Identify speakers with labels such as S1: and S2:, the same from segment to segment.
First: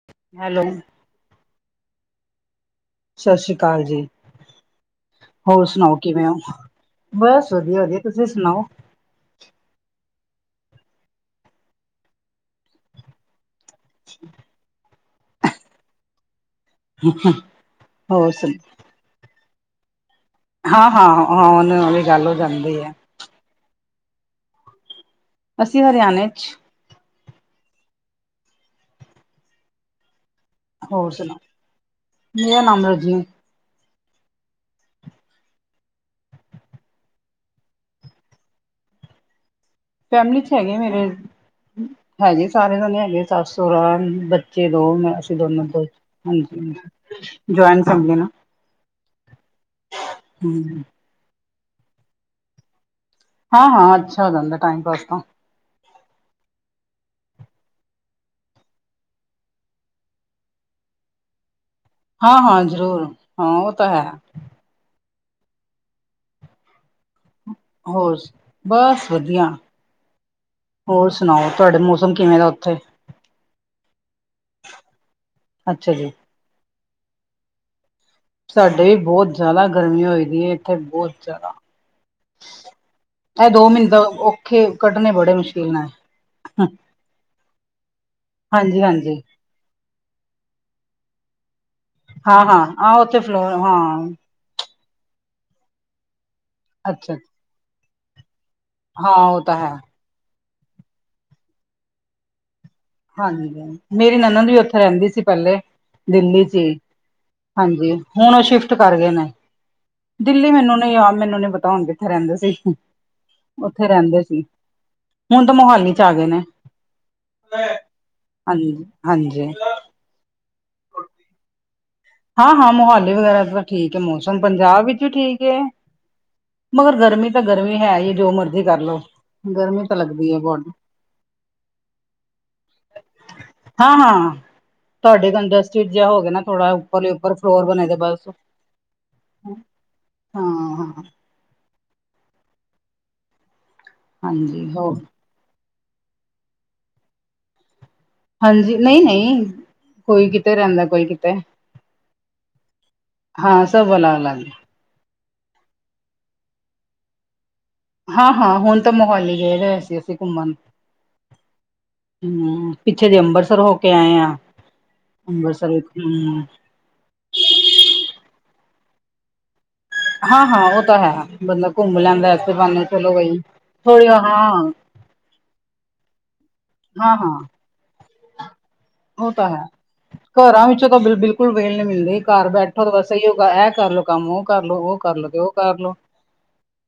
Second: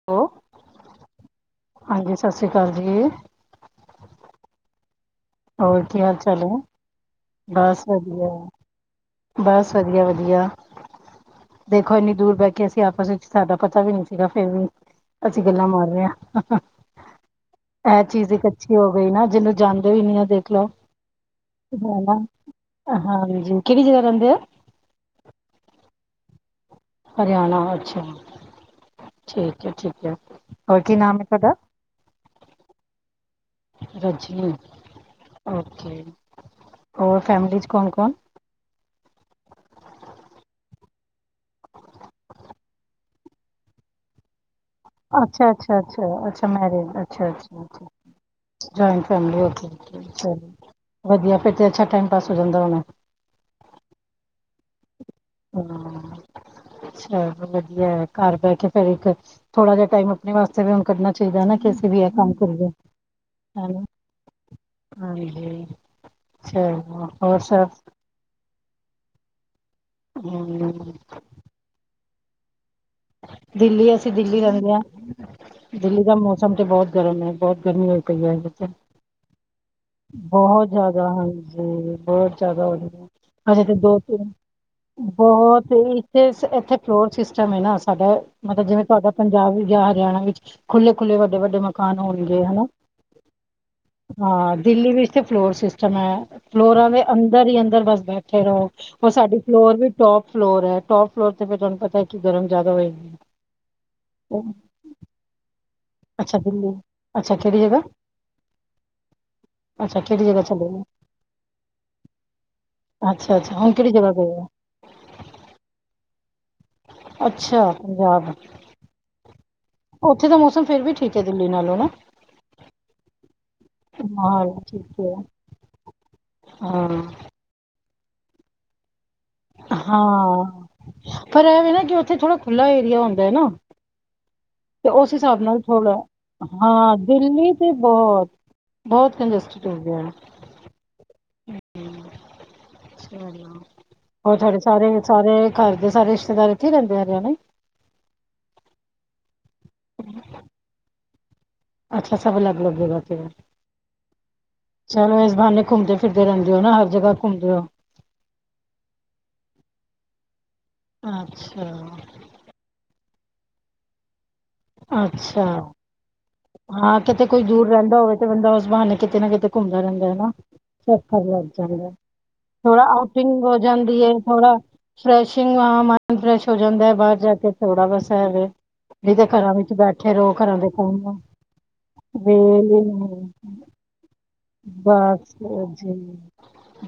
S1: ਔ।
S2: ਹੈਲੋ।
S1: ਹਾਂਜੀ ਸਸ਼੍ਰੀ ਅਕਾਲ ਜੀ।
S2: ਸਸ਼੍ਰੀ ਅਕਾਲ ਜੀ ਹੋਰ ਸੁਣਾਓ
S1: ਕੀ ਹਾਲ
S2: ਕਿਵੇਂ ਹੋ।
S1: ਚਾਲ ਹੈ
S2: ਬਸ ਵਧੀਆ ਵਧੀਆ ਤੁਸੀਂ ਸੁਣਾਓ।
S1: ਬਸ ਵਧੀਆ ਵਧੀਆ ਦੇਖੋ ਇੰਨੀ ਦੂਰ ਬਹਿ ਕੇ ਅਸੀਂ ਆਪਸ ਵਿੱਚ ਸਾਡਾ ਪਤਾ ਵੀ ਨਹੀਂ ਸੀਗਾ ਫਿਰ ਵੀ ਅਸੀਂ ਗੱਲਾਂ ਮਾਰ ਰਹੇ ਹਾਂ। ਐਹ
S2: ਹੋਰ
S1: ਚੀਜ਼ ਇੱਕ
S2: ਸੁਣ
S1: ਅੱਛੀ ਹੋ ਗਈ ਨਾ ਜਿਹਨੂੰ ਜਾਂਦੇ ਵੀ ਨੀ ਆ ਦੇਖ
S2: ਹਾਂ ਹਾਂ ਹਾਂ ਉਹ ਨ ਵਾਲੀ ਗੱਲ ਹੋ ਜਾਂਦੀ ਹੈ।
S1: ਹਾਂਜੀ। ਕੇੜੀ ਜਗਾ ਰੈੰਦੇ ਔ?
S2: ਅਸੀਂ ਹਰਿਆਣੇ 'ਚ।
S1: ਹਰਿਆਣਾ ਅੱਛਾ, ਠੀਕ ਐ ਠੀਕ ਐ।
S2: ਹੋਰ ਸੁਣਾਓ, ਮੇਰਾ ਨਾਮ ਰਜੀ।
S1: ਰਜੀ ਓਕੇ। ਔਰ ਫੈਮਲੀ 'ਚ ਕੌਣ-ਕੌਣ?
S2: ਫੈਮਿਲੀ 'ਚ ਹੈਗੇ ਮੇਰੇ ਹੈਗੇ ਸਾਰੇ ਜਾਣੇ ਹੈਗੇ ਸਸ-ਸੋਰਾ, ਬੱਚ ਬੱਚੇ ਦੋ ਮੈਂ ਅਸੀ
S1: ਅੱਛਾ
S2: ਦੋਨੋ
S1: ਅੱਛਾ
S2: ਦੋ,
S1: ਅੱਛਾ ਅੱਛਾ
S2: ਹਾਂਜੀ, ਜੋਇਨ ਫੈਮਿਲੀ ਏ ਨਾ।
S1: ਜੋਇਨ ਫੈਮਿਲੀ ਉੱਥੇ, ਚਲੋ,
S2: ਹਮ
S1: ਵਧੀਆ ਫੇਰ ਤੇ ਅੱਛਾ ਟਾਈਮ ਪਾਸ ਹੋ ਜਾਂਦਾ ਹੋਣਾ।
S2: ਹਾਂ ਹਾਂ, ਅੱਛਾ ਹੋ ਜਾਂਦਾ ਟਾਈਮ ਪਾਸ ਤਾਂ।
S1: ਹਾਂ, ਅੱਛਾ ਵਧੀਆ ਏ, ਘਰ ਬੈਠੇ ਫਿਰ ਇੱਕ ਥੋੜਾ ਜਿਹਾ ਟਾਈਮ ਅਪਣੇ ਵਾਸਤੇ ਵੀ ਹੁਣ ਕਡਨਾ ਚਾਈਦਾ ਨਾ ਕਿ ਅਸੀ ਵੀ ਹੈ
S2: ਹਾਂ-ਹਾਂ, ਜ਼ਰੂਰ ਹਾਂ ਓ ਤਾਂ ਹੈ।
S1: ਹਾਂਜੀ, ਚਲੋ ਹੋਰ ਸਭ
S2: ਹੋਰ ਸ ਬਸ ਵਧੀਆ।
S1: ਹਮ
S2: ਹੋਰ ਸੁਣਾਓ ਤੁਹਾਡੇ ਮੌਸਮ ਕਿਵੇਂ ਦਾ ਔਥੇ?
S1: ਦਿੱਲੀ ਅਸੀਂ ਦਿੱਲੀ ਰੈੰਦੇ ਹਾਂ।
S2: ਅੱਛਾ
S1: ਦਿੱਲੀ
S2: ਜੀ
S1: ਦਾ ਮੌਸਮ ਤੇ ਬੌਤ ਗਰਮ ਏ ਬੌਤ ਗਰਮੀ ਹੋਈ ਕ ਬੋਲਤ
S2: ਸਾਡੇ ਵੀ ਬਹੁਤ ਜ਼ਿਆਦਾ ਗਰਮੀ ਹੋਈ ਦੀ ਹੈ
S1: ਬਹੋਤ
S2: ਇੱਥੇ
S1: ਜੈਦਾ
S2: ਬਹੁਤ ਜ਼ਿਆਦਾ।
S1: ਹਾਂਜੀ ਬੌਤ ਜੈਦਾ ਹੋਂਦੀ ਐ।
S2: ਇਹ
S1: ਹਜੇ
S2: ਦੋ
S1: ਕੀ
S2: ਮਹੀਨੇ ਤਾਂ
S1: ਦੋ-ਤਿੰਨ
S2: ਔਖੇ ਕੱਢਣੇ ਬੜੇ
S1: ਬਹੌਤ
S2: ਮੁਸ਼ਕਿਲ
S1: ਇੱਕ
S2: ਨਾਲ
S1: ਤੇ ਇਸ ਏਥੇ ਫਲੋਰ ਸਿਸਟਮ ਏਨਾ। ਸਾਡਾ ਅ ਮਤਲਬ
S2: ਹਾਂਜੀ
S1: ਜਿਵੇਂ ਸਾਡਾ
S2: ਹਾਂਜੀ।
S1: ਪੰਜਾਬ ਯਾ ਹਰਿਆਣਾ ਵਿੱਚ ਖੁੱਲੇ-ਖੁੱਲੇ, ਵੱਡੇ-ਵੱਡੇ ਮਕ ਕਾਨ ਹੋਣਗੇ
S2: ਹਾਂ
S1: ਹਨਾ।
S2: ਹਾਂ ਆਹ ਉੱਥੇ ਫਲੋਰ ਹਾਂ
S1: ਹਾਂ ਦਿੱਲੀ ਵਿੱ ਇਥੇ ਫਲੋਰ ਸਿਸਟਮ ਆ ਫਲੋਰਾਂ ਦੇ
S2: ਅੱਛਾ
S1: ਅੰਦਰ ਈ ਅੰਦਰ ਬਸ ਬੈਠੇ ਰਔ। ਔਰ
S2: ਹਾਂ
S1: ਸਾਡੀ
S2: ਉਹ ਤਾਂ ਹੈ।
S1: ਫਲੋਰ ਵੀ ਟੋਪ ਫਲੋਰ ਐ, ਟੋਪ ਫਲੋਰ ਤੇ ਫੇਰ ਤੁਆਨ ਪਤੈ ਕਿ ਗਰਮ ਜੈਦਾ ਹੋਏਗੀ।
S2: ਹਾਂਜੀ, ਮੇਰੀ ਨਨਦ
S1: ਉਹ-
S2: ਵੀ ਔਥੇ ਰੈੰਦੀ ਸੀ ਪੈਲੇ।
S1: ਅੱਛਾ
S2: ਦਿੱਲੀ ਚ ਈ,
S1: ਅੱਛਾ ਕਿਹੜੀ ਜਗ੍ਹਾ
S2: ਹਾਂਜੀ ਹੁਣ ਓਹ ਸ਼ਿਫਟ ਕਰ ਗਏ ਨੇ।
S1: ਅੱਛਾ ਕਿਹੜੀ ਜਗ੍ਹਾ
S2: ਦਿੱਲੀ
S1: ਚਲੇ
S2: ਮੈਨੂੰ
S1: ਗਏ
S2: ਨੀ ਯਾਦ, ਮੈਨੂੰ ਨੀ ਪਤਾ ਹੁਣ ਕਿੱਥੇ ਰੈੰਦੇ ਸੀ।
S1: ਅੱਛਾ- ਅੱਛਾ, ਹੁਣ
S2: ਉੱਥੇ
S1: ਕੇੜੀ ਜਗ੍ਹਾ
S2: ਰਹਿੰਦੇ ਸੀ।
S1: ਗਏ ਐ?
S2: ਹੁਣ ਤਾਂ ਮੋਹਾਲੀ ਚ ਆ ਗੇ ਨੇ।
S1: ਅੱਛਾ, ਪੰਜਾਬ।
S2: ਹਾਂਜ-ਹਾਂਜੀ
S1: ਔਥੇ ਦਾ ਮੌਸਮ ਫੇਰ ਵੀ ਠੀਕ ਐ। ਦਿੱਲੀ ਨਾਲੋਂ ਨਾ
S2: ਹਾਂ- ਹਾਂ ਮੋਹਾਲੀ ਵਗੈਰਾ ਤਾਂ ਠੀਕ ਹੈ। ਮੌਸਮ
S1: ਮਾਹੌਲ
S2: ਪੰਜਾਬ ਵਿੱਚ ਵਿ
S1: ਹੈ
S2: ਠੀਕ ਏ
S1: ਹਾਂ
S2: ਪਰ ਗਰਮੀ ਤਾਂ ਗਰਮੀ ਹੈਈ। ਜੋ ਮਰਜ਼ੀ ਕਰਲੋ
S1: ਹਾਂ, ਪਰ ਐਹ ਵੇਂ ਨਾ ਕਿ ਔਥੇ ਥੋੜਾ ਖੁੱਲਾ ਏਰੀਆ ਹੁੰਦਾ ਏ ਨਾ
S2: ਹਾਂ- ਹਾਂ,
S1: ਤੇ ਉਸ
S2: ਤੁਹਾਡੇ
S1: ਹਿਸਾਬ ਨਾਲ
S2: ਕੰੰਡਸਟਿਡ
S1: ਥੋੜਾ
S2: ਜਾ ਹੋ ਗਿਆ ਨਾ ਥੋੜ੍ਹਾ
S1: ਹਾਂ
S2: ਔਪਰ
S1: ਦਿੱਲੀ
S2: ਫਲੋਰ
S1: ਤੇ
S2: ਬਣੇ ਦੇ
S1: ਬਹੁਤ
S2: ਬਾਇਸੋ,
S1: ਬਹੁਤ
S2: ਹੈ। ਹਾਂ--ਹਾ
S1: ਅਹ ਚਲਾਂ ਹੋਰ ਤੁਡੇ
S2: ਹਾਂਜੀ
S1: ਸਾਰੇ
S2: ਹੋ
S1: ਦੇ ਸਾਰੇ ਘਰਦੇ ਸਾਰੇ ਰਿਸ਼ਤੇਦਾਰ ਇੱਥੇ ਹੀ ਰੈਂਦੇ ਹਰਿਆਣੇ
S2: ਹਾਂਜੀ, ਨਈ- ਨਈ ਕੋਈ ਕਿਤੇ ਰੈਂਦਾ ਕੋਈ ਕਿਤੇ
S1: ਅੱਛਾ- ਅਛਾ ਫੇਰ ਅਲੱਗ- ਅਲਗ ਰੈਤੇ ਔ
S2: ਹਾਂ ਸਭ ਅਲੱਗ ਅਲੱਗ
S1: ਚਲੋ ਇਸ ਬਹਾਨੇ ਘੁੰਮਦੇ ਫਿਰਦੇ ਰਹਿੰਦੇ ਹੋ ਨਾ ਹਰ ਜਗ੍ਹਾ ਘੁੰਮਦੇ ਔ
S2: ਹਾਂ- ਹਾਂ ਹੁਣ ਤਾਂ ਮੋਹਾਲੀ ਗਏ ਦੇ ਸੀ, ਅਸੀਂ ਘੁੰਮਣ
S1: ਅੱਛਾ
S2: ਹਮ, ਪਿੱਛੇ ਜੈ ਅੰਬਰਸਰ ਹੋ ਕੇ ਆਏ ਆ
S1: ਅੱਛਾ, ਹਾਂ ਕਿਤੇ ਕੋਈ ਦੂਰ ਰਹਿੰਦਾ ਹੋਵੇ ਤੇ ਬੰਦਾ ਉਸ ਬਹਾਨੇ ਕਿਤੇ ਨਾ ਕਿਤੇ ਘੁੰਮਦਾ ਰੈਂਦੈਂ ਏ ਨਾ
S2: ਹਾਂ ਹਾਂ ਉਹ ਤਾਂ ਹੈ
S1: ਸਸਤਰ ਲੱਗ
S2: ਬੰਦਾ
S1: ਜਾਂਦਾ ਹੈ।
S2: ਘੁੰਮ ਲੈਂਦਾ ਇਸੇ
S1: ਥੋੜਾ
S2: ਬਹਾਨੇ ਚਲੋ ਬਈ
S1: ਆਊਟਿੰਗ ਹੋ ਜਾਂਦੀ
S2: ਥੋੜੀ
S1: ਏ।
S2: ਹਾਂ
S1: ਥੋੜਾ ਫਰੈਸ਼ਿੰਗ ਆਮ ਫਰੈਸ਼ ਹੋ ਜਾਂਦਾ ਏ। ਬਾਹਰ ਜਾ ਕੇ ਥੋੜਾ ਬਸ ਇਹ ਵੇ ਨਹੀਂ ਤੇ
S2: ਔ ਤਾਂ
S1: ਘਰਾਂ
S2: ਹੈ।
S1: ਵਿੱਚ ਬੈਠੇ ਰਹੋ
S2: ਘਰਾਂ
S1: ਦੇ
S2: ਵਿੱਚੋਂ ਤਾਂ
S1: ਕੰਮ
S2: ਬਿਲਕੁਲ ਵੇਲ ਨਈ ਮਿਲਦੀ, ਘਰ
S1: ਵੇਲ ਹੀ
S2: ਬੈਠੋ ਤਾਂ ਬਸ ਐ ਇ
S1: ਨਹੀਂ
S2: ਯੋ ਐ ਕਰਲੋ ਕੰਮ ਔ ਕਰਲੋ ਔ ਕਰਲੋ
S1: ਬਸ
S2: ਤੇ ਔਹ
S1: ਜੀ
S2: ਕਰਲੋ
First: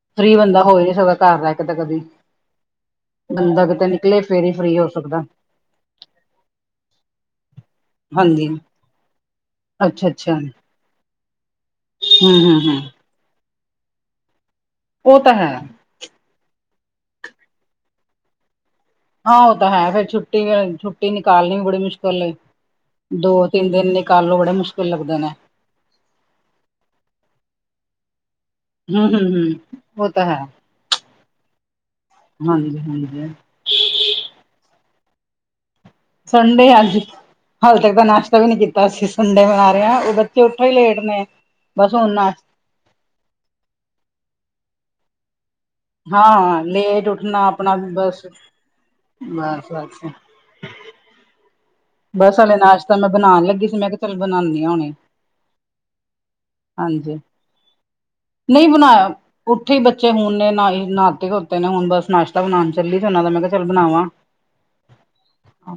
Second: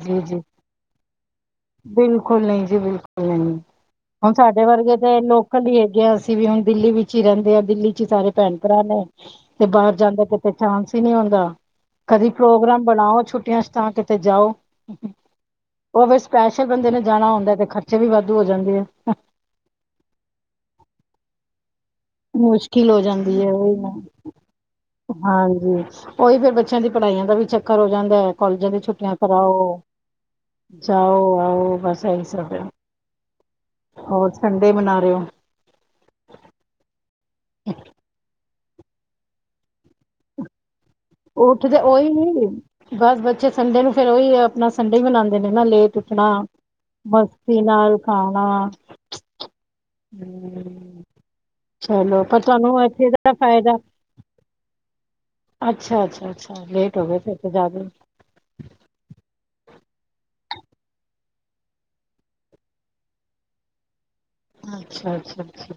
S1: ਜੀ
S2: ਫ੍ਰੀ
S1: ਜੀ
S2: ਬੰਦਾ ਹੋਹੀ ਨਈ ਸਕਦਾ [unintelligible] ਘਰ ਰ ਏ ਤਾਂ ਕਦੀ
S1: ਬਿਲਕੁਲ ਨਹੀਂ ਜੀ ਬਿਲਕੁਲ ਨਹੀਂ
S2: ਬੰਦਾ ਕਿਤੇ ਨਿਕਲੇ ਫੇਰ ਹੀ ਫ੍ਰੀ ਹੋ ਸਕਦਾ
S1: ਸਾਡੀ ਐ ਗੈਸ ਅਸੀਂ ਵੀ ਹੁਣ ਦਿੱਲੀ ਵਿੱਚ ਰੈਂਦੇ ਆ ਦਿੱਲੀ ਚ ਈ ਸਾਰੇ
S2: ਹਾਂਜੀ
S1: ਭੈਣ ਭਰਾ ਨੇ, ਤੇ ਬਾਰ
S2: ਅੱਛਾ
S1: ਜਾਂਦਾ
S2: ਅੱਛਾ
S1: ਕਿਤੇ ਚਾਂਸ ਹੀ ਨਈ ਹੋਂਦਾ ਕਦੀ
S2: ਹੂੰ ਹੂੰ ਹੂੰ
S1: ਪ੍ਰੋਗਰਾਮ ਬਣਾਔ ਛੁੱਟੀਆਂ ਚ ਤਾਂ ਕਿਤੇ ਜਾ ਔ
S2: ਔਹ ਤਾਂ ਹੈ।
S1: ਔਹ ਫੇਰ ਸਪੈਸ਼ਲ ਬੰਦੇ ਨੇ ਜਾਣਾ ਹੁੰਦਾ ਤੇ ਖਰਚੇ ਵੀ ਵਾਧੂ ਹੋ ਜਾਂਦੇ ਆ
S2: ਹਾਂ ਔ ਤਾਂ ਹੈ। ਫੇਰ ਛੁੱਟੀ- ਛੁੱਟੀ ਨਿਕਾਲਣੀ ਬੜੀ ਮੁਸ਼ਕਿਲ ਏ
S1: ਮੁਸ਼ਕਿਲ ਹੋ ਜਾਂਦੀ
S2: ਦੋ
S1: ਹੈ।
S2: ਤਿੰਨ
S1: ਔਹੀ
S2: ਦਿਨ
S1: ਨਾ
S2: ਨਿਕਾਲੋ ਬੜੇ ਮੁਸ਼ਕਿਲ ਲੱਗਦੇ ਨੇ
S1: ਹਾਂਜੀ ਔਹੀ ਫੇਰ ਬੱਚਿਆਂ ਦੀ ਪੜ੍ਹਾਈਆਂ ਦਾ ਵੀ ਚੱਕਰ ਹੋ ਜਾਂਦਾ ਐ ਕੋਲਜਾਂ ਦੀ ਛੁੱਟੀਆਂ ਕਰਾ ਔ-
S2: ਔ ਤਾਂ ਹੈ।
S1: ਜਾ ਔ ਆਔ ਬਸ ਐਹੀ
S2: ਹਾਂਜੀ- ਹਾਂਜੀ-
S1: ਹੋਰ ਸੰਡੇ ਮਨਾ ਰਹੇ ੳ।
S2: ਸੰਡੇ ਅਜ, ਹਲੇ ਤੱਕ ਤਾਂ ਨਾਸ਼ਤਾ ਵੀ ਨੀ ਕੀ ਤਾ, ਅਸੀ ਸੰਡੇ ਮਨਾ ਰਹੇ ਆ, ੳਹ ਬੱਚੇ ਉੱਠੇ ਈ ਲੇਟ ਨੇ।
S1: ਉਠਦੇ,
S2: ਬਸ
S1: ਓਹੀ
S2: ਹੁਣ ਨਾਸ਼
S1: ਨੀ, ਬਸ ਬੱਚੇ ਸੰਡੇ ਨੂੰ ਫੇਰ ੳਹੀ ਅਪਣਾ ਸੰਡੇ ਈ ਮਨਾਦੇ ਨੇ ਨਾ ਲੇਟ ਉਠਨਾ,
S2: ਹਾਂ ਲੇਟ ਉੱਠਣਾ
S1: ਮਸਤੀ
S2: ਆਪਣਾ
S1: ਨਾਲ
S2: ਬਸ
S1: ਖਾਨਾ,
S2: ਬਸ ਬਸ
S1: ਹੂੰ।
S2: ਬਸ, ਹਲੇੇ ਨਾਸਤਾਂ ਮੈਂ
S1: ਦਾ
S2: ਬਨਾਨ ਲੱਗੀ
S1: ਫਾਇਦਾ
S2: ਸੀ, ਮੈਂ ਕਿਹਾ ਚੱਲ ਬਨਾਨੀ ਹਾ ਹੁਣੇ।
S1: ਅੱਛਾ, ਅੱਛਾ, ਅੱਛਾ, ਲੇਟ ਹੋ
S2: ਹਾਂਜੀ
S1: ਗਏ ਫੇਰ ਤੇ ਜ਼ਿਆਦਾ ਈ।
S2: ਨਹੀਂ ਬਨਾਇਆ ਉਠੇ ਈ ਬੱਚੇ ਹੁਣ ਨੇ, ਨਾਏ ਨਾਤੇ ਧੋਤੇ ਨੇ ਹੁਣ ਬਸ ਨਾਸ਼ਤਾ ਬਨਾਨ ਚੱਲੀ ਸੀ ੳਨਾਂ ਦਾ, ਮੈਂ ਕਿਹਾ ਚੱਲ ਬਨਾਵਾਂ
S1: ਅੱਛਾ, ਅੱਛਾ, ਅੱਛਾ।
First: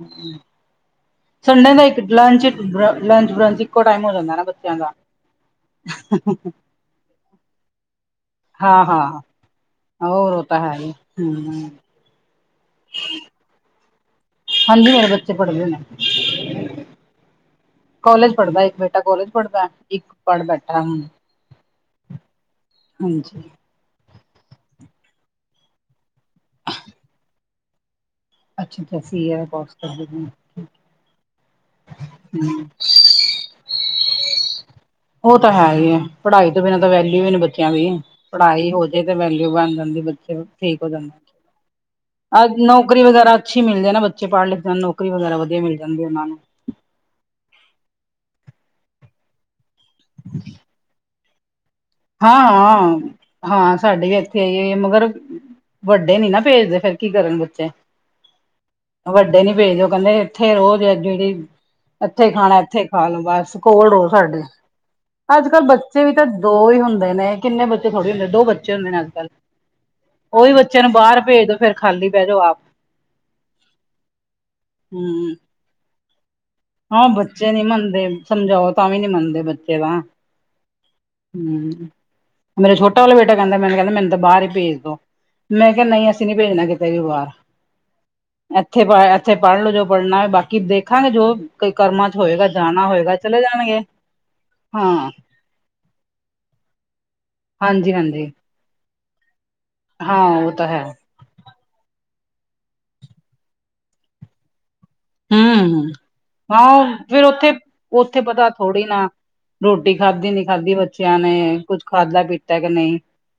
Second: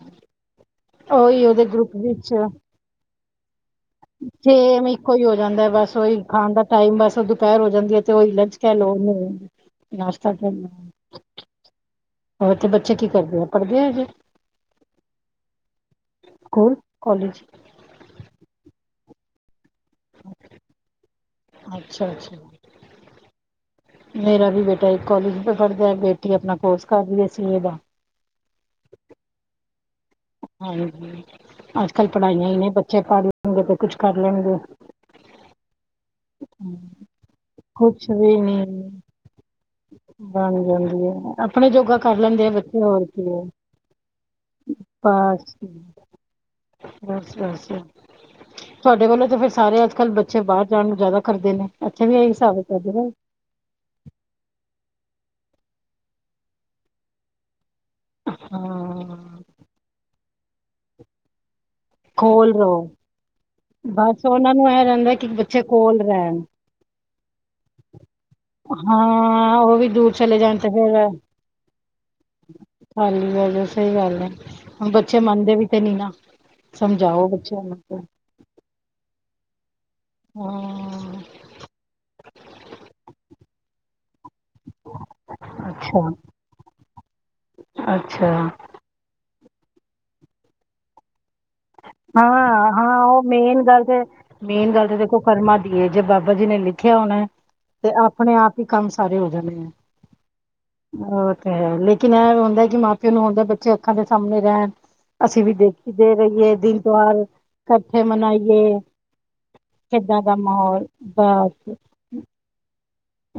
S1: ਉਹੀ ਉਹਦੇ
S2: ਸੰਡੇ ਦਾ
S1: ਗਰੁੱਪ
S2: ਇੱਕ
S1: ਵਿੱਚ
S2: ਲੰਚ-ਬ੍ਰ, ਲੰਚ ਬ੍ਰੰਚ ਇਕ
S1: ਸੇਮ ਇੱਕੋ ਹੀ ਹੋ ਜਾਂਦਾ ਬਸ ੳਹੀ ਖਾਨ ਦਾ ਟਾਇਮ ਬਸ ਦੋਪਹਰ ਹੋ ਜਾਂਦੀ ਏ ਤੇ ੳਹੀ ਲੰਚ ਕਹ ਲੋ ਓਨੂੰ
S2: ਹਾ ਓ ਤਾ ਹੈ ਈ। ਹੂੰ।
S1: ਔਰ ਤੇ ਬੱਚੇ ਕੀ ਕਰਦੇ ਏ? ਪਢ਼ਦੇ ਏ ਹਜੇ।
S2: ਹਾਂਜੀ, ਮੇਰੇ ਬੱਚੇ ਪਢ਼ਦੇ ਨੇ।
S1: School, college?
S2: ਕੋਲੇਜ ਪਢ਼ਦਾ ਇੱਕ ਬੇਟਾ ਕੋਲੇਜ ਪਢ਼ਦਾ, ਇੱਕ ਪਢ਼ ਬੈਠਾ ਹੁਣ।
S1: ਅੱਛਾ ਅੱਛਾ।
S2: ਹਾਂਜੀ।
S1: ਮੇਰਾ ਵੀ ਬੇਟਾ, ਇੱਕ ਕੋਲਜ ਚ ਪਢ਼ਦਾ, ਬੇਟੀ ਅਪਨਾ ਕੋਰਸ ਕਰ ਰੀ ਏ ਸੀਏ ਦਾ।
S2: ਅੱਛ, ਠੀਕ ਏ, ਸੀਏ ਦਾ ਕੋਰਸ ਕਰਦੀ ਪਈ
S1: ਹਾਂਜੀ, ਅੱਜਕਲ ਪਢਾ਼ਈਆਂ ਈ ਨੇ ਬੱਚੇ ਪਢ਼ ਲੈਣਗੇ, ਤੇ ਕੁਛ ਕਰ ਲੈਣਗੇ।
S2: ੳ ਤਾਂ ਹੈ ਈ ਏ। ਪਢਾ਼ਈ ਤੇ ਬਿਨਾਂ ਤਾਂ ਵੈਲਊ ਈ ਨੀ ਬੱਚਿਆਂ ਦੀ।
S1: ਕੁਛ ਵੀ ਨੀ
S2: ਪਢਾ਼ਈ ਹੋਜੇ ਤੇ ਵੈਲਊ ਬਣ ਜਾਂਦੀ, ਬੱਚੇ
S1: ਬਣ
S2: ਠੀਕ ਹੋ
S1: ਜਾਂਦੀ
S2: ਜਾਂਦੇ।
S1: ਹੈ ਆਪਣੇ ਜੋਗਾ ਕਰ ਲੈਂਦੇ ਆ
S2: ਅਹ
S1: ਬੱਚੇ
S2: ਨੌਕਰੀ
S1: ਹੋਰ ਕੀ
S2: ਵਗੈਰਾ
S1: ਹੈ
S2: ਅੱਛੀ ਮਿਲ ਜੇ ਨਾ ਬੱਚੇ ਪਢ਼ ਲਿਖ ਜਾਨ, ਨੌਕਰੀ ਵਗੈਰਾ
S1: ਬਸ
S2: ਵਧੀਆ ਮਿਲ ਜਾਂਦੀ ੳਨਾਂ ਨੂੰ।
S1: ਬਸ, ਬਸ। ਤੁਹਾਡੇ ਵੱਲੋਂ ਤਾ ਫੇਰ ਸਾਰੇ ਅੱਜ ਕਲ ਬੱਚੇ ਬਾਹਰ ਜਾਨ ਨੂੰ ਜ਼ਿਆਦਾ ਕਰਦੇ ਨੇ। ਏਥੇ ਵੀ ਐਈ
S2: ਹਾਂ
S1: ਹਿਸਾਬ ਕਰਦੇ
S2: ਹਾਂ
S1: ਨੇ।
S2: ਹਾਂ, ਸਾਡੇ ਵੀ ਏਥੇ ਐਈ ਏ, ਮਗਰ ਵੱਡੇ ਨੀ ਨਾ ਭੇਜਦੇ, ਫੇਰ ਕੀ ਕਰਨ ਬੱਚੇ?
S1: ਹਾਂ
S2: ਵੱਡੇ ਨੀ ਭੇਜਦੇ, ਓ ਕਹੰਦੇ, ਏਥੇ ਰਵੋ ਤੇ ਏ ਜੇੜੀ ਏਥੇ
S1: ਕੋਲ
S2: ਖਾਨਾ,
S1: ਰਹੋ
S2: ਏਥੇ ਖਾ ਲੋ, ਬਸ ਕੋਲ ਰਹੋ
S1: ਬਸ
S2: ਸਾਡੇ।
S1: ਉਹਨਾਂ ਨੂੰ ਇਹ ਰਹਿੰਦਾ ਕਿ
S2: ਅੱਜ ਕਲ
S1: ਕੋਲ
S2: ਬੱਚੇ ਵੀ ਤਾਂ
S1: ਰਹਿਣ
S2: ਦੋ ਹੀ ਹੁ ਹੁੰਦੇ ਨੇ ਕਿੰਨੇ ਬੱਚੇ ਥੋੜੇ ਹੁੰਦੇ, ਦੋ ਬੱਚੇ ਹੁੰਦੇ ਨੇ ਅੱਜਕਲ।
S1: ਹਾਂ ਉਹ ਵੀ ਦੂਰ ਚਲੇ
S2: ੳਹੀ
S1: ਜਾਣ ਤੇ
S2: ਬੱਚਿਆਂ ਨੂੰ
S1: ਫਿਰ
S2: ਬਾਹਰ ਭੇਜ ਫੇਰ ਖਾਲੀ ਬੈਜੋ ਆਪ।
S1: ਖਾਲੀ ਰਹ ਜੋ, ਸਹੀ ਗੱਲ ਏ। ਹੁਣ ਬੱਚੇ
S2: ਹਮ
S1: ਮੰਨਦੇ ਵੀ ਤੇ ਨੀ ਨਾ।
S2: ਹਾਂ,
S1: ਸਮਝਾਓ
S2: ਬੱਚੇ ਨੀ
S1: ਬੱਚਿਆਂ ਨੂੰ ਤੇ
S2: ਮੰਨਦੇ। ਸਮਝਾਓ ਤਾਂ ਵੀ ਨੀ ਮੰਨਦੇ ਬੱਚੇ ਤਾਂ।
S1: ਹਾਂ।
S2: ਹੂੰ, ਮੇਰਾ ਛੋਟਾ ਵਾਲਾ ਬੇਟਾ ਕਹੰਦਾ, ਮੈਨੂੰ ਕਹੰਦਾ ਮੈਨੂੰ ਤਾਂ ਬਾਹਰ ਹੀ ਭੇਜ ਦੋ। ਮੈਂ ਕਿਹਾ, ਨਈ
S1: ਅੱਛਾ
S2: ਅਸੀ ਨੀ ਭੇਜਨਾ ਕਿਤੇ ਵੀ ਬਾਹਰ।
S1: ਅੱਛਾ।
S2: ਏਥੇ ਪ ਏਥੇ ਪਢ਼ ਲੋ ਜੋ ਪਢ਼ਨਾ ਐ, ਬਾਕੀ ਦੇਖਾਂਗੇ ਜੋ ਕੋਈ ਕਰਮਾਂ ਚ ਹੋਏਗਾ
S1: ਹਾਂ
S2: ਜਾਣਾ ਹੋਏਗਾ
S1: ਹਾਂ ੳ
S2: ਚਲੇ
S1: ਮੇਨ
S2: ਜਾਣਗੇ
S1: ਗੱਲ ਤੇ, ਮੇਨ ਗੱਲ
S2: ਹਾਂ
S1: ਤੇ ਦੇਖੋ ਕਰਮਾ ਦੀ ਏ, ਜੇ ਬਾਬਾ ਜੀ ਨੇ ਲਿਖਿਆ ਹੋਨਾ ਤੇ
S2: ਹਾਂਜੀ ਹਾਂਜੀ
S1: ਅਪਨੇ ਆਪ ਈ ਕੰਮ ਸਾਰੇ ਹੋ ਜਾਣੇ ਨੇ,
S2: ਹਾਂ ਉਹ ਤਾਂ ਹੈ
S1: ਹੋਰ ਏ ਲੇਕਿਨ ਇਹ ਹੁੰਦਾ ਏ ਕਿ ਮਾਂ-ਪਿਓ ਨੂੰ ਹੁੰਦਾ ਬੱਚੇ ਅੱਖਾਂ ਦੇ ਸਾਹਮਣੇ ਰਹਣ। ਅਸੀ ਵੀ ਦੇਖੀ ਦੇ ਰਹੀਏ, ਦਿਲ
S2: ਫੇਰ ਉੱਥੇ ਉੱਥੇ ਪਤਾ ਥੋੜ੍ਹੀ ਨਾ ਰੋਟੀ
S1: ਕਿੱਦਾਂ
S2: ਖਾਧੀ
S1: ਦਾ
S2: ਨੀ ਖਾਧੀ
S1: ਮਾਹੌਲ
S2: ਬੱਚਿਆਂ ਨੇ
S1: ਬਸ
S2: ਕੁਛ ਖਾਧਾ ਪੀਤਾ ਕਿ ਨਹੀਂ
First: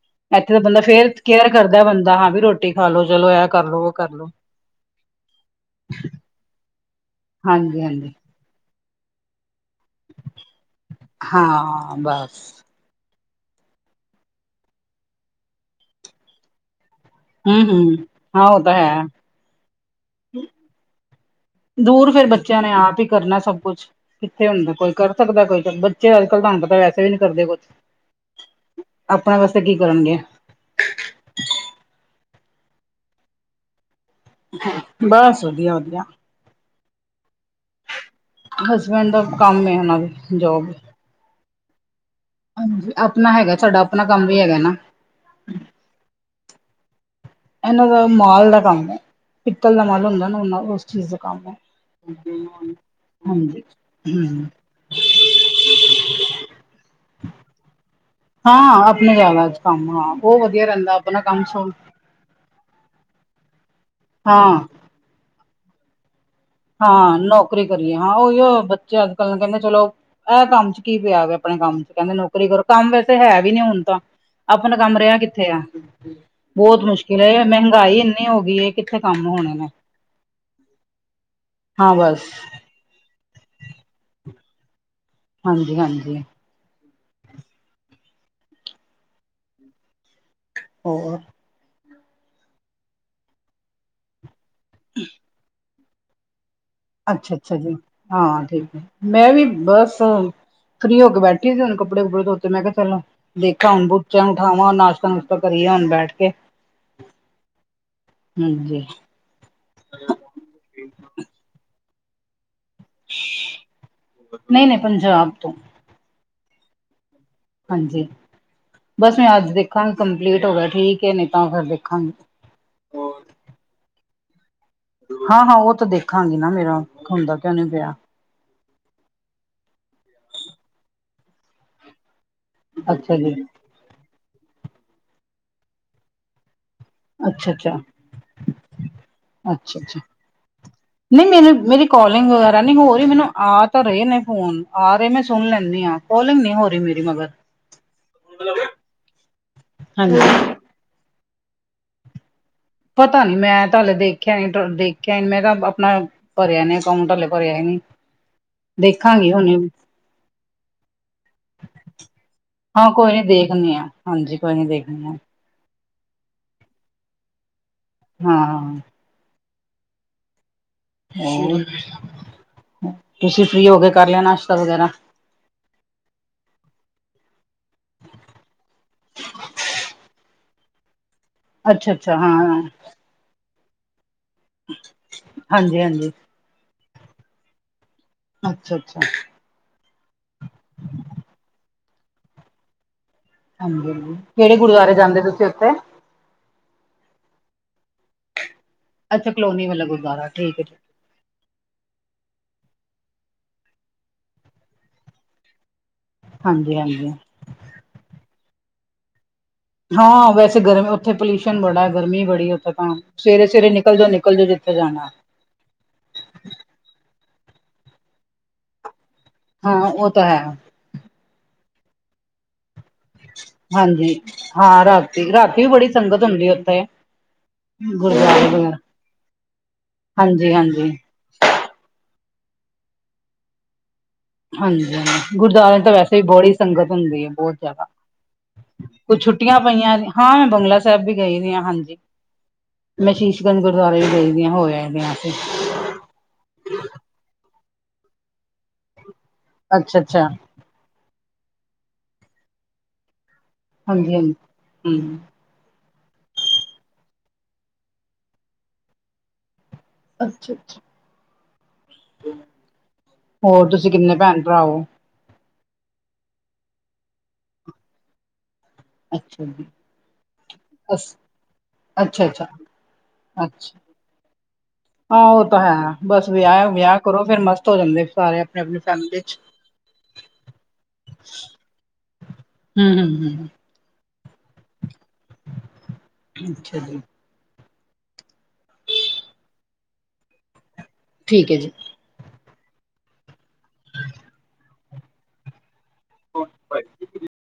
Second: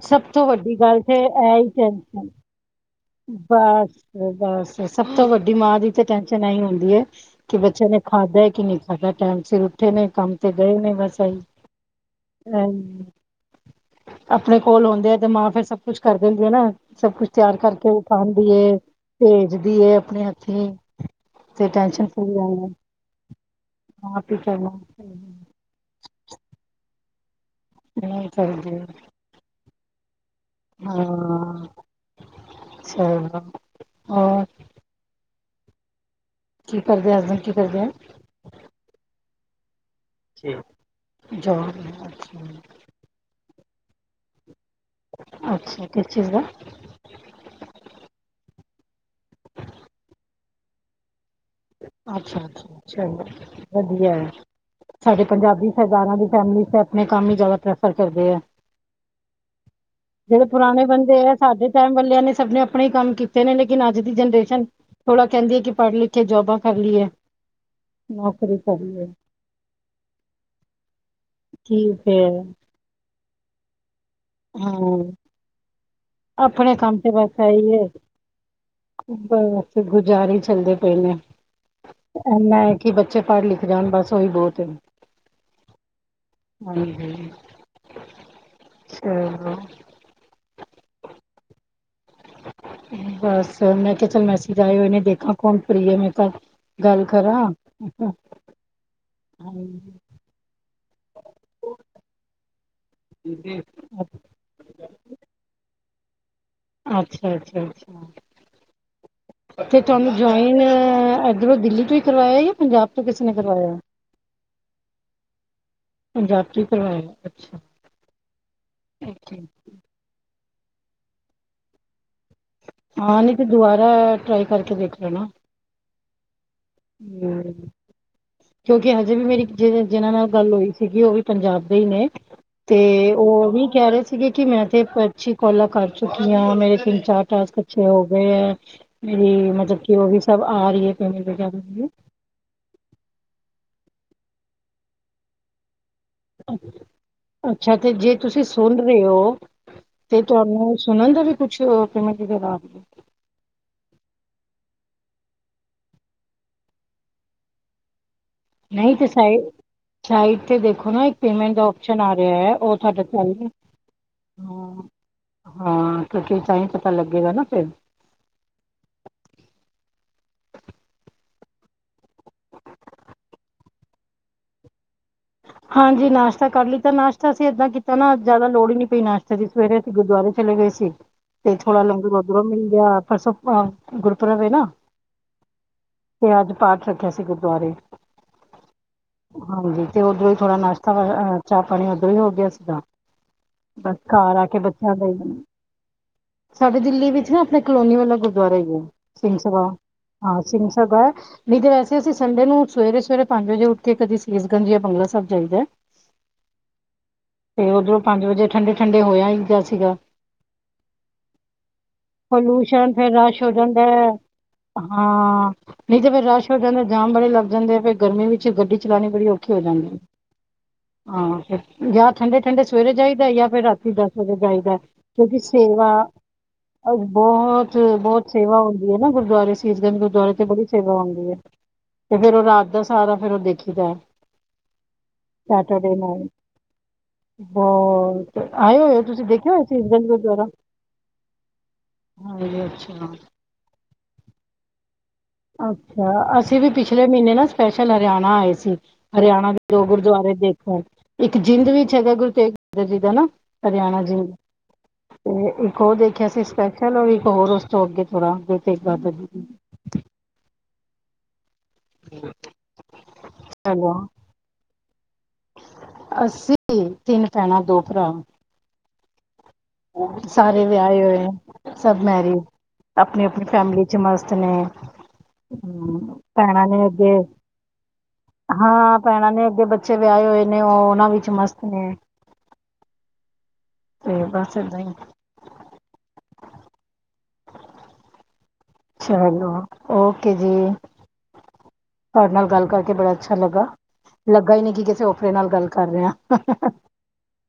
S1: ਸਭ ਤੋਂ
S2: ਇੱਥੇ ਤਾਂ
S1: ਵੱਡੀ
S2: ਬੰਦਾ
S1: ਗੱਲ
S2: ਫੇਰ
S1: ਤੇ
S2: ਕੇਅਰ
S1: ਇਹ ਹੀ
S2: ਕਰਦਾ ਬੰਦਾ ਹਾਂ
S1: ਟੈਨਸ਼ਨ
S2: ਬਈ ਰੋਟੀ ਖਾ ਲੋ ਚਲੋ ਐ ਕਰ ਲੋ।
S1: ਬਸ ਬਸ ਸਭ ਤੋਂ ਵੱਡੀ ਮਾਂ ਦੀ ਤੇ ਟੈਂਨ ਸਨ ਐਹੀ ਹੁੰਦੀ ਏ ਕਿ
S2: ਹਾਂਜੀ
S1: ਬੱਚਿਆਂ ਨੇ
S2: ਹਾਂਜੀ
S1: ਖਾਧਾ ਐ ਕਿ ਨਹੀਂ ਖਾਧਾ ਟੈਮ ਸਿਰ ਗਏ ਨੇ ਕੰਮ ਤੇ ਗਏ ਨੇ ਬਸ ਇਹੀ
S2: ਹਾਂ ਬਸ
S1: [unintelligible] ਆਪਣੇ ਕੋਲ ਹੁੰਦੇ ਆ ਤੇ ਮਾਂ ਫੇਰ ਸਭ ਕੁਛ ਕਰ ਦਿੰਦੀ ਆ ਨਾ ਸਭ ਕੁਛ ਤਿਆਰ
S2: ਹੂੰ ਹੂੰ
S1: ਕਰਕੇ ਉਹ
S2: ਹਾਂ ਉਹ ਤਾਂ
S1: ਪਾਂਦੀਏ
S2: ਹੈ
S1: ਭੇਜਦੀ ਏ ਆਪਣੇ ਹੱਥੀਂ ਤੇ ਟੈਨਸ਼ਨ
S2: ਦੂਰ ਫੇਰ
S1: ਫਰੀ
S2: ਬੱਚਿਆਂ
S1: ਰਹਿੰਦੇ
S2: ਨੇ ਆਪ ਹੀ ਕਰਨਾ ਸਭ ਕੁਛ
S1: ਆਪ ਹੀ
S2: ਕਿੱਥੇ
S1: ਕਰਨਾ
S2: ਹੁੰਦਾ ਕੋਈ ਕਰ ਸਕਦਾ ਕੋਈ ਬੱ ਤੇ ਅੱਜ ਕੱਲ [unintelligible] ਤਾਂ ਵੈਸੇ ਵੀ ਨਹੀਂ ਕਰਦੇ ਕੁਛ
S1: ਨਹੀਂ ਕਰਦੇ
S2: ਆਪਣੇ ਵਾਸਤੇ ਕੀ ਕਰਨਗੇ
S1: ਹਾਂ ਚਲੋ ਹੋਰ
S2: ਬਸ ਵਧੀਆ, ਵਧੀਆ।
S1: ਕੀ ਕਰਦੇ ਆ ਹਸਬੈਂਡ ਕੀ ਕਰਦੇ ਆ?
S2: ਹਸਬੈਂਡ ਦਾ ਕੰਮ ਏ ਹਨਾ ਵੇ
S1: ਠੀਕ [unintelligible]
S2: ਹਾਂਜੀ ਆਪਣਾ ਹੈਗਾ ਸਾਡਾ ਆਪਣਾ ਕੰਮ ਵੀ ਹੈਗਾ ਨਾ
S1: ਅੱਛਾ ਕਿਸ ਚੀਜ਼ ਦਾ?
S2: ਇਹਨਾਂ ਦਾ ਮਾਲ ਦਾ ਕੰਮ ਏ ਪਿੱਤਲ ਦਾ ਮਾਲ ਹੁੰਦਾ ਨਾ ਉਹਨਾਂ ਉਸ ਚੀਜ਼ ਦਾ ਕੰਮ ਏ
S1: ਅੱਛਾ, ਅੱਛਾ ਚਲੋ ਵਧੀਆ ਐ
S2: ਹੂੰ
S1: ਸਾਡੇ ਪੰਜਾਬੀ ਸਰਦਾਰਾਂ ਦੀ ਫੈਮਿਲੀ ਚ ਤਾਂ ਆਪਣੇ ਕੰਮ ਹੀ ਜ਼ਿਆਦਾ ਪਰੈ ਫਰ ਕਰਦੇ ਐ
S2: ਹਾਂ ਆਪਣੇ ਜ਼ਿਆਦਾ ਕੰਮ ਹਾਂ ਉਹ
S1: ਜੇਹੜੇ
S2: ਵਧੀਆ
S1: ਪੁਰਾਣੇ
S2: ਰਹਿੰਦਾ
S1: ਬੰਦੇ
S2: ਆਪਣਾ
S1: ਐ
S2: ਕੰਮ ਸੋ
S1: ਸਾਡੇ ਟੈਮ ਵਾਲੇਆਂ ਨੇ ਸਬ ਨੇ ਆਪਣੇ ਹੀ ਕੰਮ ਕੀਤ ਤੇ ਨੇ ਲੇਕਿਨ ਅੱਜ ਦੀ
S2: ਹਾਂ
S1: ਜਨਰੇਸ਼ਨ ਥੋੜਾ ਕਹਿੰਦੀ ਐ ਕਿ ਪੜ ਲਿਖ ਕੇ ਜੋਬਾਂ ਕਰ ਲਈਏ
S2: ਹਾਂ ਨੌਕਰੀ ਕਰੀਏ ਹਾਂ ਉਹੀ ਐ
S1: ਨੌਕਰੀ ਕਰ
S2: ਬੱਚੇ
S1: ਲਈਏ
S2: ਅੱਜ-ਕੱਲ ਕਹਿੰਦੇ ਚਲੋ ਐ ਕੰਮ ਚ ਕੀ ਪਿਆ ਵੇ ਆਪਣੇ ਕੰਮ ਚ
S1: ਕੀ
S2: ਕਹਿੰਦੇ
S1: ਫਿਰ
S2: ਨੌਕਰੀ ਕਰੋ ਕੰਮ ਵੈਸੇ ਹੈ ਵੀ ਨੀ ਹੁਣ ਤਾਂ
S1: ਹਾਂ
S2: ਆਪਣਾ ਕੰਮ ਰਿਹਾ ਕਿੱਥੇ ਐ।
S1: ਆਪਣੇ
S2: ਬਹੁਤ
S1: ਕੰਮ ਤੇ
S2: ਮੁਸ਼ਕਿਲ
S1: ਬਸ
S2: ਐ
S1: ਇਹੀ ਹੈ
S2: ਮਹਿੰਗਾਈ ਇੰਨੀ ਹੋਗੀ ਏ ਕਿੱਥੇ ਕੰਮ ਹੋਣੇ ਨੇ
S1: [unintelligible]
S2: ਹਾਂ ਬਸ
S1: ਐਨਾ ਐ ਕਿ ਬੱਚੇ ਪੜ ਲਿਖ ਜਾਣ ਬਸ ਉਹੀ ਬਹੁਤ ਏ
S2: ਹਾਂਜੀ, ਹਾਂਜੀ।
S1: ਹਾਂਜੀ [unintelligible]
S2: ਹੋਰ
S1: ਬਸ ਮੈਂ ਕਿਹਾ ਚੱਲ ਮੈਸੇਜ ਆਏ ਹੋਏ ਨੇ ਦੇਖਾ ਕੌਣ ਫ੍ਰੀ ਏ ਮੈਂ ਕ
S2: ਅੱਛਾ, ਅੱਛਾ ਜੀ ਹਾਂ ਠੀਕ ਐ ਮੈਂ ਵੀ ਬਸ ਫ੍ਰੀ ਹੋ ਕੇ ਬੈਠੀ ਸੀ ਹੁਣ ਕੱਪੜੇ ਕੁਪੜੇ ਧੋਤੇ ਮੈਂ ਕਿਹਾ ਚਲਾਂ ਦੇਖਾਂ ਹੁਣ ਬੁਚਾ ਨੂੰ ਬਠਾਵਾਂ ਨਾਸ਼ਤਾ ਨੁਸ਼ਤਾ ਕਰੀਏ ਹੁਣ ਬੈਠ ਕੇ।
S1: ਅੱਛਾ, ਅੱਛਾ,
S2: ਹਾਂਜੀ
S1: ਅੱਛਾ ਤੇ ਤੂਹਾਨੂੰ ਜੋਆ ਈਨ ਐਧਰੋਂ ਦਿੱਲੀ ਚੋ ਈ ਕਰਵਾਇਆ ਜਾਂ ਪੰਜਾਬ ਤੋ ਕਿਸੀ ਨੇ ਕਰਵਾਇਆ
S2: ਨਹੀਂ ਨਹੀਂ ਪੰਜਾਬ ਤੋਂ
S1: ਪੰਜਾਬ ਤੋਂ ਈ ਕਰਵਾਇਆ ਅੱਛਾ।
S2: ਹਾਂਜੀ ਬਸ ਮੈਂ ਅੱਜ ਦੇਖਾਂਗੀ ਕੰਪਲੀਟ ਹੋ ਗਿਆ ਠੀਕ ਐ ਨਹੀਂ ਤਾਂ ਫੇਰ ਦੇਖਾਂਗੀ।
S1: ਹਾਂ ਨਹੀਂ ਫੇਰ ਦੁਬਾਰਾ ਟ੍ਰਾਈ ਕਰਕੇ ਦੇਖ ਲੈਣਾ।
S2: ਹਾਂ, ਹਾਂ ਉਹ ਤਾਂ ਦੇਖਾਂਗੀ ਨਾ ਮੇਰਾ ਹੁੰਦਾ ਕਿਉਂ ਨੀ
S1: [unintelligible]
S2: ਪਿਆ
S1: ਕਿਉਂਕਿ ਹਜੇ ਵੀ ਮੇਰੀ ਜਿ ਜਿਨਾਂ ਨਾਲ ਗੱਲ ਹੋਈ ਸੀਗੀ ਉਹ ਵੀ ਪੰਜਾਬ ਦੇ ਹੀ ਨੇ। ਤੇ
S2: ਅੱਛਾ ਜੀ
S1: ਉਹ ਵੀ ਕਹਿ ਰਹੇ ਸੀਗੇ ਕਿ ਮੈਂ ਤੇ ਪੱਚੀ ਕੋਲਾਂ ਕਰ ਚੁੱਕੀ ਆ ਮੇਰੇ ਤਿੰਨ ਚਾ
S2: ਅੱਛਾ ਅੱਛਾ
S1: [unintelligible] ਹੋ ਗਏ ਐ। ਮਤਲਬ
S2: ਅੱਛਾ
S1: ਕਿ
S2: ਅੱਛਾ
S1: ਉਹ ਵੀ ਸਭ ਆ ਰਹੀ ਏ
S2: ਨਹੀਂ ਮੈਨੂੰ
S1: [unintelligible]
S2: ਮੇਰੀ ਕਾਲਿੰਗ ਵਗੈਰਾ ਨੀ ਹੋ ਰਹੀ ਮੈਨੂੰ ਆ ਤਾਂ ਰਹੇ ਨੇ ਫੋਨ, ਆ ਰਹੇ ਮੈਂ ਸੁਣ ਲੈਨੀ ਆ।
S1: ਅੱਛਾ ਤੇ ਜੇ ਤੁਸੀ ਸੁਨ ਰੇ ਓ
S2: ਹਾਂਜੀ
S1: ਤੇ ਤੁਹਾਨੂੰ ਸੁਣਨ ਦਾ ਵੀ ਕੁਛ, ਕਿਵੇਂ [unintelligible]
S2: ਪਤਾ ਨੀ ਮੈਂ ਤਾਂ ਹਲੇ ਦੇਖਿਆ ਨੀ, ਦੇਖਿਆ ਨੀ ਮੈਂ ਕਿਆ ਅਪਨਾ ਭਰਿਆ ਨੀ ਅਕਾਉਂਟ ਹਲੇ ਭਰਿਆ ਈ ਨੀ, ਦੇਖਾਗੀ ਹੁਨੇ।
S1: ਹਾਂ ਇੱਥੇ ਦੇਖੋ ਨਾ ਇੱਕ ਪੇਮੈਂਟ ਆਪਸ਼ਨ ਆ ਰਿਹਾ ਉਹ
S2: ਹਾਂ
S1: ਸਾਡੇ
S2: ਕੋਈ ਨੀ
S1: ਕੋਲ,
S2: ਦੇਖਣੀ ਆ ਹਾਂਜੀ ਕੋਈ ਨੀ
S1: ਹਾਂ।
S2: ਦੇਖਣੀ ਆ
S1: ਹਾਂ ਕਿਉਂਕਿ ਤਾਂਈ ਪਤਾ ਲੱਗੇਗਾ ਨਾ ਫੇਰ।
S2: ਹਾਂ। ਤੁਸੀ ਫਰੀ ਹੋਗੇ ਕਰ ਲਿਆ ਨਾਸ਼ਤਾ ਵਗੈਰਾ?
S1: ਹਾਂਜੀ ਨਾਸ਼ਤਾ ਕਾਰ ਲੀਤਾ ਨਾਸ਼ਤਾ ਅਸੀ ਐਦਾਂ ਕੀਤਾ ਨਾ ਅੱਜ ਜਾਦਾ ਲੋੜ ਈ ਨੀ ਪਈ ਨਾਸ਼ਤੇ ਦੀ। ਸਵੇਰੇ ਅਸੀ ਗੁਰਦਆਰੇ ਚਲੇ ਗਏ ਸੀ, ਤੇ ਥੋੜਾ
S2: ਅੱਛਾ-ਅੱਛਾ
S1: ਲੰਗਰ ਓਦਰੋਂ
S2: ਹਾਂ,
S1: ਮਿਲ ਗਿਆ ਪਰਸੋਂ ਅ ਗੁਰਪੁਰਬ ਏ ਨਾ,
S2: ਹਾਂਜੀ-ਹਾਂਜੀ,
S1: ਤੇ ਅੱਜ ਪਾਠ ਰੱਖਿਆ ਸੀ ਗੁਰਦੁਆਰੇ।
S2: ਅੱਛਾ-ਅੱਛਾ।
S1: ਹਾਂਜੀ ਤੇ ਓਦਰੋਂ ਈ ਥੋੜਾ ਨਾਸ਼ਤਾ, ਅ ਅ ਚਾਅ ਪਾਣੀ ਓਦਰੋਂ ਈ ਹੋ ਗਿਆ ਸੀਗਾ। ਬੱਸ
S2: ਹਾਂਜੀ-ਹਾਂਜੀ।
S1: ਘਰ ਆ
S2: ਕਿਹੜੇ
S1: ਕੇ
S2: ਗੁਰਦੁਆਰੇ
S1: ਬੱਚਿਆਂ
S2: ਜਾਂਦੇ
S1: [unintelligible]
S2: ਤੁਸੀਂ ਉੱਥੇ?
S1: ਸਾਡੇ ਦਿੱਲੀ ਵਿੱਚ ਨਾ ਅਪਨੇ ਕਲੋਨੀ ਵਾਲਾ ਗੁਰਦੁਆਰਾ ਈ ਐ,
S2: ਅੱਛਾ
S1: ਸਿੰਘ ਸਭਾ,
S2: ਕਲੋਨੀ ਵਾਲਾ ਗੁਰਦੁਆਰਾ
S1: ਹਾਂ
S2: ਠੀਕ ਹੈ,
S1: ਸਿੰਘ ਸਭਾ। ਨਹੀ ਤੇ ਵੈਸੇ ਅਸੀ ਸੰਡੇ ਨੂੰ ਸਵੇਰੇ-ਸਵੇਰੇ ਪੰਜ ਵਜੇ ਉਠ ਕੇ ਕਦੀ ਸੀਸਗੰਜ ਯਾ ਬੰਗਲਾ ਸੈਬ ਜਾਈਦੈ।
S2: ਹਾਂਜੀ-ਹਾਂਜੀ।
S1: ਤੇ ਓਦਰੋਂ ਪੰਜ ਵਜੇ ਠੰਡੇ-ਠੰਡੇ ਹੋ ਆਈ ਦੈ।
S2: ਹਾਂ ਵੈਸੇ ਗਰਮ ਓਥੇ ਪੋਲਿਊਸ਼ਨ ਬੜਾ ਗਰਮੀ ਬੜੀ ਏ ਓਥੇ
S1: ਪੋਲਿਊਸ਼ਨ
S2: ਤਾਂ।
S1: ਫੇਰ ਰਸ਼ ਹੋ
S2: ਸਵੇਰੇ-ਸਵੇਰੇ
S1: ਜਾਂਦਾ
S2: ਨਿਕਲ ਜੋ ਨਿਕਲ ਜੋ ਜਿੱਥੇ ਜਾਣੈ।
S1: ਨਈ ਤੇ ਫੇਰ ਰਾਸ਼ ਹੋ ਜਾਂਦੈ ਜਾਮ ਬੜੇ ਲੱਗ ਜਾਂਦੇ ਐ ਫਿਰ ਗਰਮੀ ਵਿੱਚ ਗੱਡੀ ਚਲਾਨੀ ਬੜੀ ਔਖੀ ਹੋ ਜਾਂਦੀ
S2: ਹਾਂ ਉਹ ਤਾ ਹੈ।
S1: ਹਾਂ ਫੇਰ, ਜਾਂ ਠੰਡੇ-ਠੰਡੇ ਚ ਸਵੇਰੇ ਜਾਈਦੈ ਯਾ ਫੇਰ ਰਾਤੀ ਦਸ
S2: ਹਾਂਜੀ
S1: ਵਜੇ ਜਾਈਦੈ,
S2: ਹਾਂ ਰਾਤੀ
S1: ਕਿਉਂਕਿ
S2: ਰਾਤੀ ਵੀ
S1: ਸੇਵਾ,
S2: ਬੜੀ ਸੰਗਤ ਹੁੰਦੀ ਉੱਥੇ।
S1: ਬੋਹਤ ਬੋਤ
S2: ਗੁਰਦੁਆਰੇ
S1: ਸੇਵਾ
S2: ਵਗੈਰਾ
S1: ਹੁੰਦੀ ਏ ਨਾ ਗੁਰਦੁਆਰੇ ਸੀਸਗੰਜ ਗੁਰਦੁਆਰੇ ਤੇ ਬੜੀ
S2: ਹਾਂਜੀ-ਹਾਂਜੀ।
S1: ਸੇਵਾ ਹੁੰਦੀ ਏ। ਤੇ ਫੇਰ ਉਹ ਰਾਤ ਦਾ ਸਾਰਾ ਫੇਰ ਉਹ ਦੇਖੀ ਦਾ।
S2: ਹਾਂਜੀ ਗੁਰਦੁਆਰਿਆਂ ਤਾਂ ਵੈਸੇ ਵੀ
S1: ਨਾਈਟ
S2: ਬਹੁੜੀ ਸੰਗਤ ਹੁੰਦੀ ਹੈ ਬਹੁਤ ਜ਼ਿਆਦਾ।
S1: ਆਏ ਹੋਏ ਹੋ
S2: ਕੁਛ
S1: ਤੁਸੀਂ ਦੇਖਿਆ
S2: ਛੁੱਟੀਆਂ
S1: ਹੋਇਆ
S2: ਪਈਆਂ
S1: ਸੀਸਗੰਜ
S2: ਹਾਂ ਮੈਂ ਬੰਗਲਾ ਸਾਹਿਬ ਵੀ ਗਈ ਦੀ ਆ ਹਾਂਜੀ।
S1: ਹਾਂ ਅੱਛਾ।
S2: ਮੈਂ ਸ਼ੀਸ਼ਗੰਜ ਗੁਰਦੁਆਰੇ ਵੀ ਗਈ ਦੀ ਆ ਹੋ ਆਏ ਦੇ ਆ ਅਸੀਂ।
S1: ਅੱਛਾ‌ ਅਸੀਂ ਵੀ ਪਿਛਲੇ ਮਹੀਨੇ ਨਾ ਸਪੈਸ਼ਲ ਹਰਿਆਣਾ ਆਏ ਸੀ, ਹਰਿਆਣਾ ਦੋ
S2: ਅੱਛਾ ਅੱਛਾ
S1: ਗੁਰਦੁਆਰੇ ਦੇਖਣ। ਇੱਕ ਜਿੰਦ ਵਿੱਚ ਹੈਗਾ ਗੁਰੂ ਤੇਗ ਬਹਾਦਰ ਜੀ ਦਾ ਹਨਾ। ਹਰਿਆਣਾ
S2: ਹਾਂਜੀ
S1: ਜੀ,
S2: ਹਾਂਜੀ ਹੂੰ
S1: ਤੇ ਇੱਕ ਉਹ ਦੇਖਿਆ ਸੀ ਸਪੈਸ਼ਲ ਔਰ ਇੱਕ ਹੋਰ ਉਸ ਤੋਂ ਅੱਗੇ ਥੋੜਾ ਗੁਰੂ ਤੇਗ ਬਹਾਦਰ ਜੀ।
S2: ਅੱਛਾ-ਅੱਛਾ ਹੋਰ ਤੁਸੀਂ ਕਿੰਨੇ ਭੈਣ-ਭਰਾ ਓ?
S1: ਅਸੀ ਤਿੰਨ ਭੈਣਾਂ, ਦੋ ਭਰਾ।
S2: ਅੱਛਾ ਜੀ।
S1: ਸਾਰੇ ਵਿਆਹੇ
S2: ਅਸ
S1: ਹੋਏ ਆ ਸਭ
S2: ਅੱਛਾ
S1: ਮੈਰਿਡ,
S2: ਅੱਛਾ
S1: ਆਪਣੀ-ਆਪਣੀ ਫੈਮਲੀ
S2: ਅੱਛਾ
S1: ਵਿੱਚ ਮਸਤ ਨੇ।
S2: ਹਾਂ ਉਹ ਤਾਂ ਹੈ
S1: ਹੂੰ
S2: ਬਸ
S1: ਭੈਣਾਂ
S2: ਵਿਆਹ
S1: ਨੇ
S2: ਵਿਆਹ
S1: ਅੱਗੇ,
S2: ਕਰੋ ਫੇਰ ਮਸਤ ਹੋ ਜਾਂਦੇ ਸਾਰੇ ਆਪਣੇ ਆਪਣੇ
S1: ਹਾਂ
S2: ਫੈਮਿਲੀ
S1: ਭੈਣਾਂ
S2: ਚ
S1: ਨੇ ਅੱਗੇ ਬੱ ਬੱਚੇ ਵਿਆਏ ਹੋਏ ਨੇ ਉਹ ਉਹਨਾਂ ਵਿੱਚ ਮਸਤ ਨੇ।
S2: ਹੂੰ ਹੂੰ ਹੂੰ।
S1: ਤੇ ਬਸ ਏਦਾਂ ਈ।
S2: ਅੱਛਾ ਜੀ।
S1: ਚਲੋ ਓਕੇ ਜੀ।
S2: ਠੀਕ ਐ ਜੀ।
S1: ਤਾਡੇ ਨਾਲ ਗੱਲ ਕਰਕੇ ਬੜਾ ਅੱਛਾ ਲੱਗਾ। ਲੱਗਾ ਈ ਨੀ ਕਿ ਕਿਸੇ ਔਪਰੇ ਨਾਲ ਗੱਲ ਕਰ ਰਹੇ ਆ।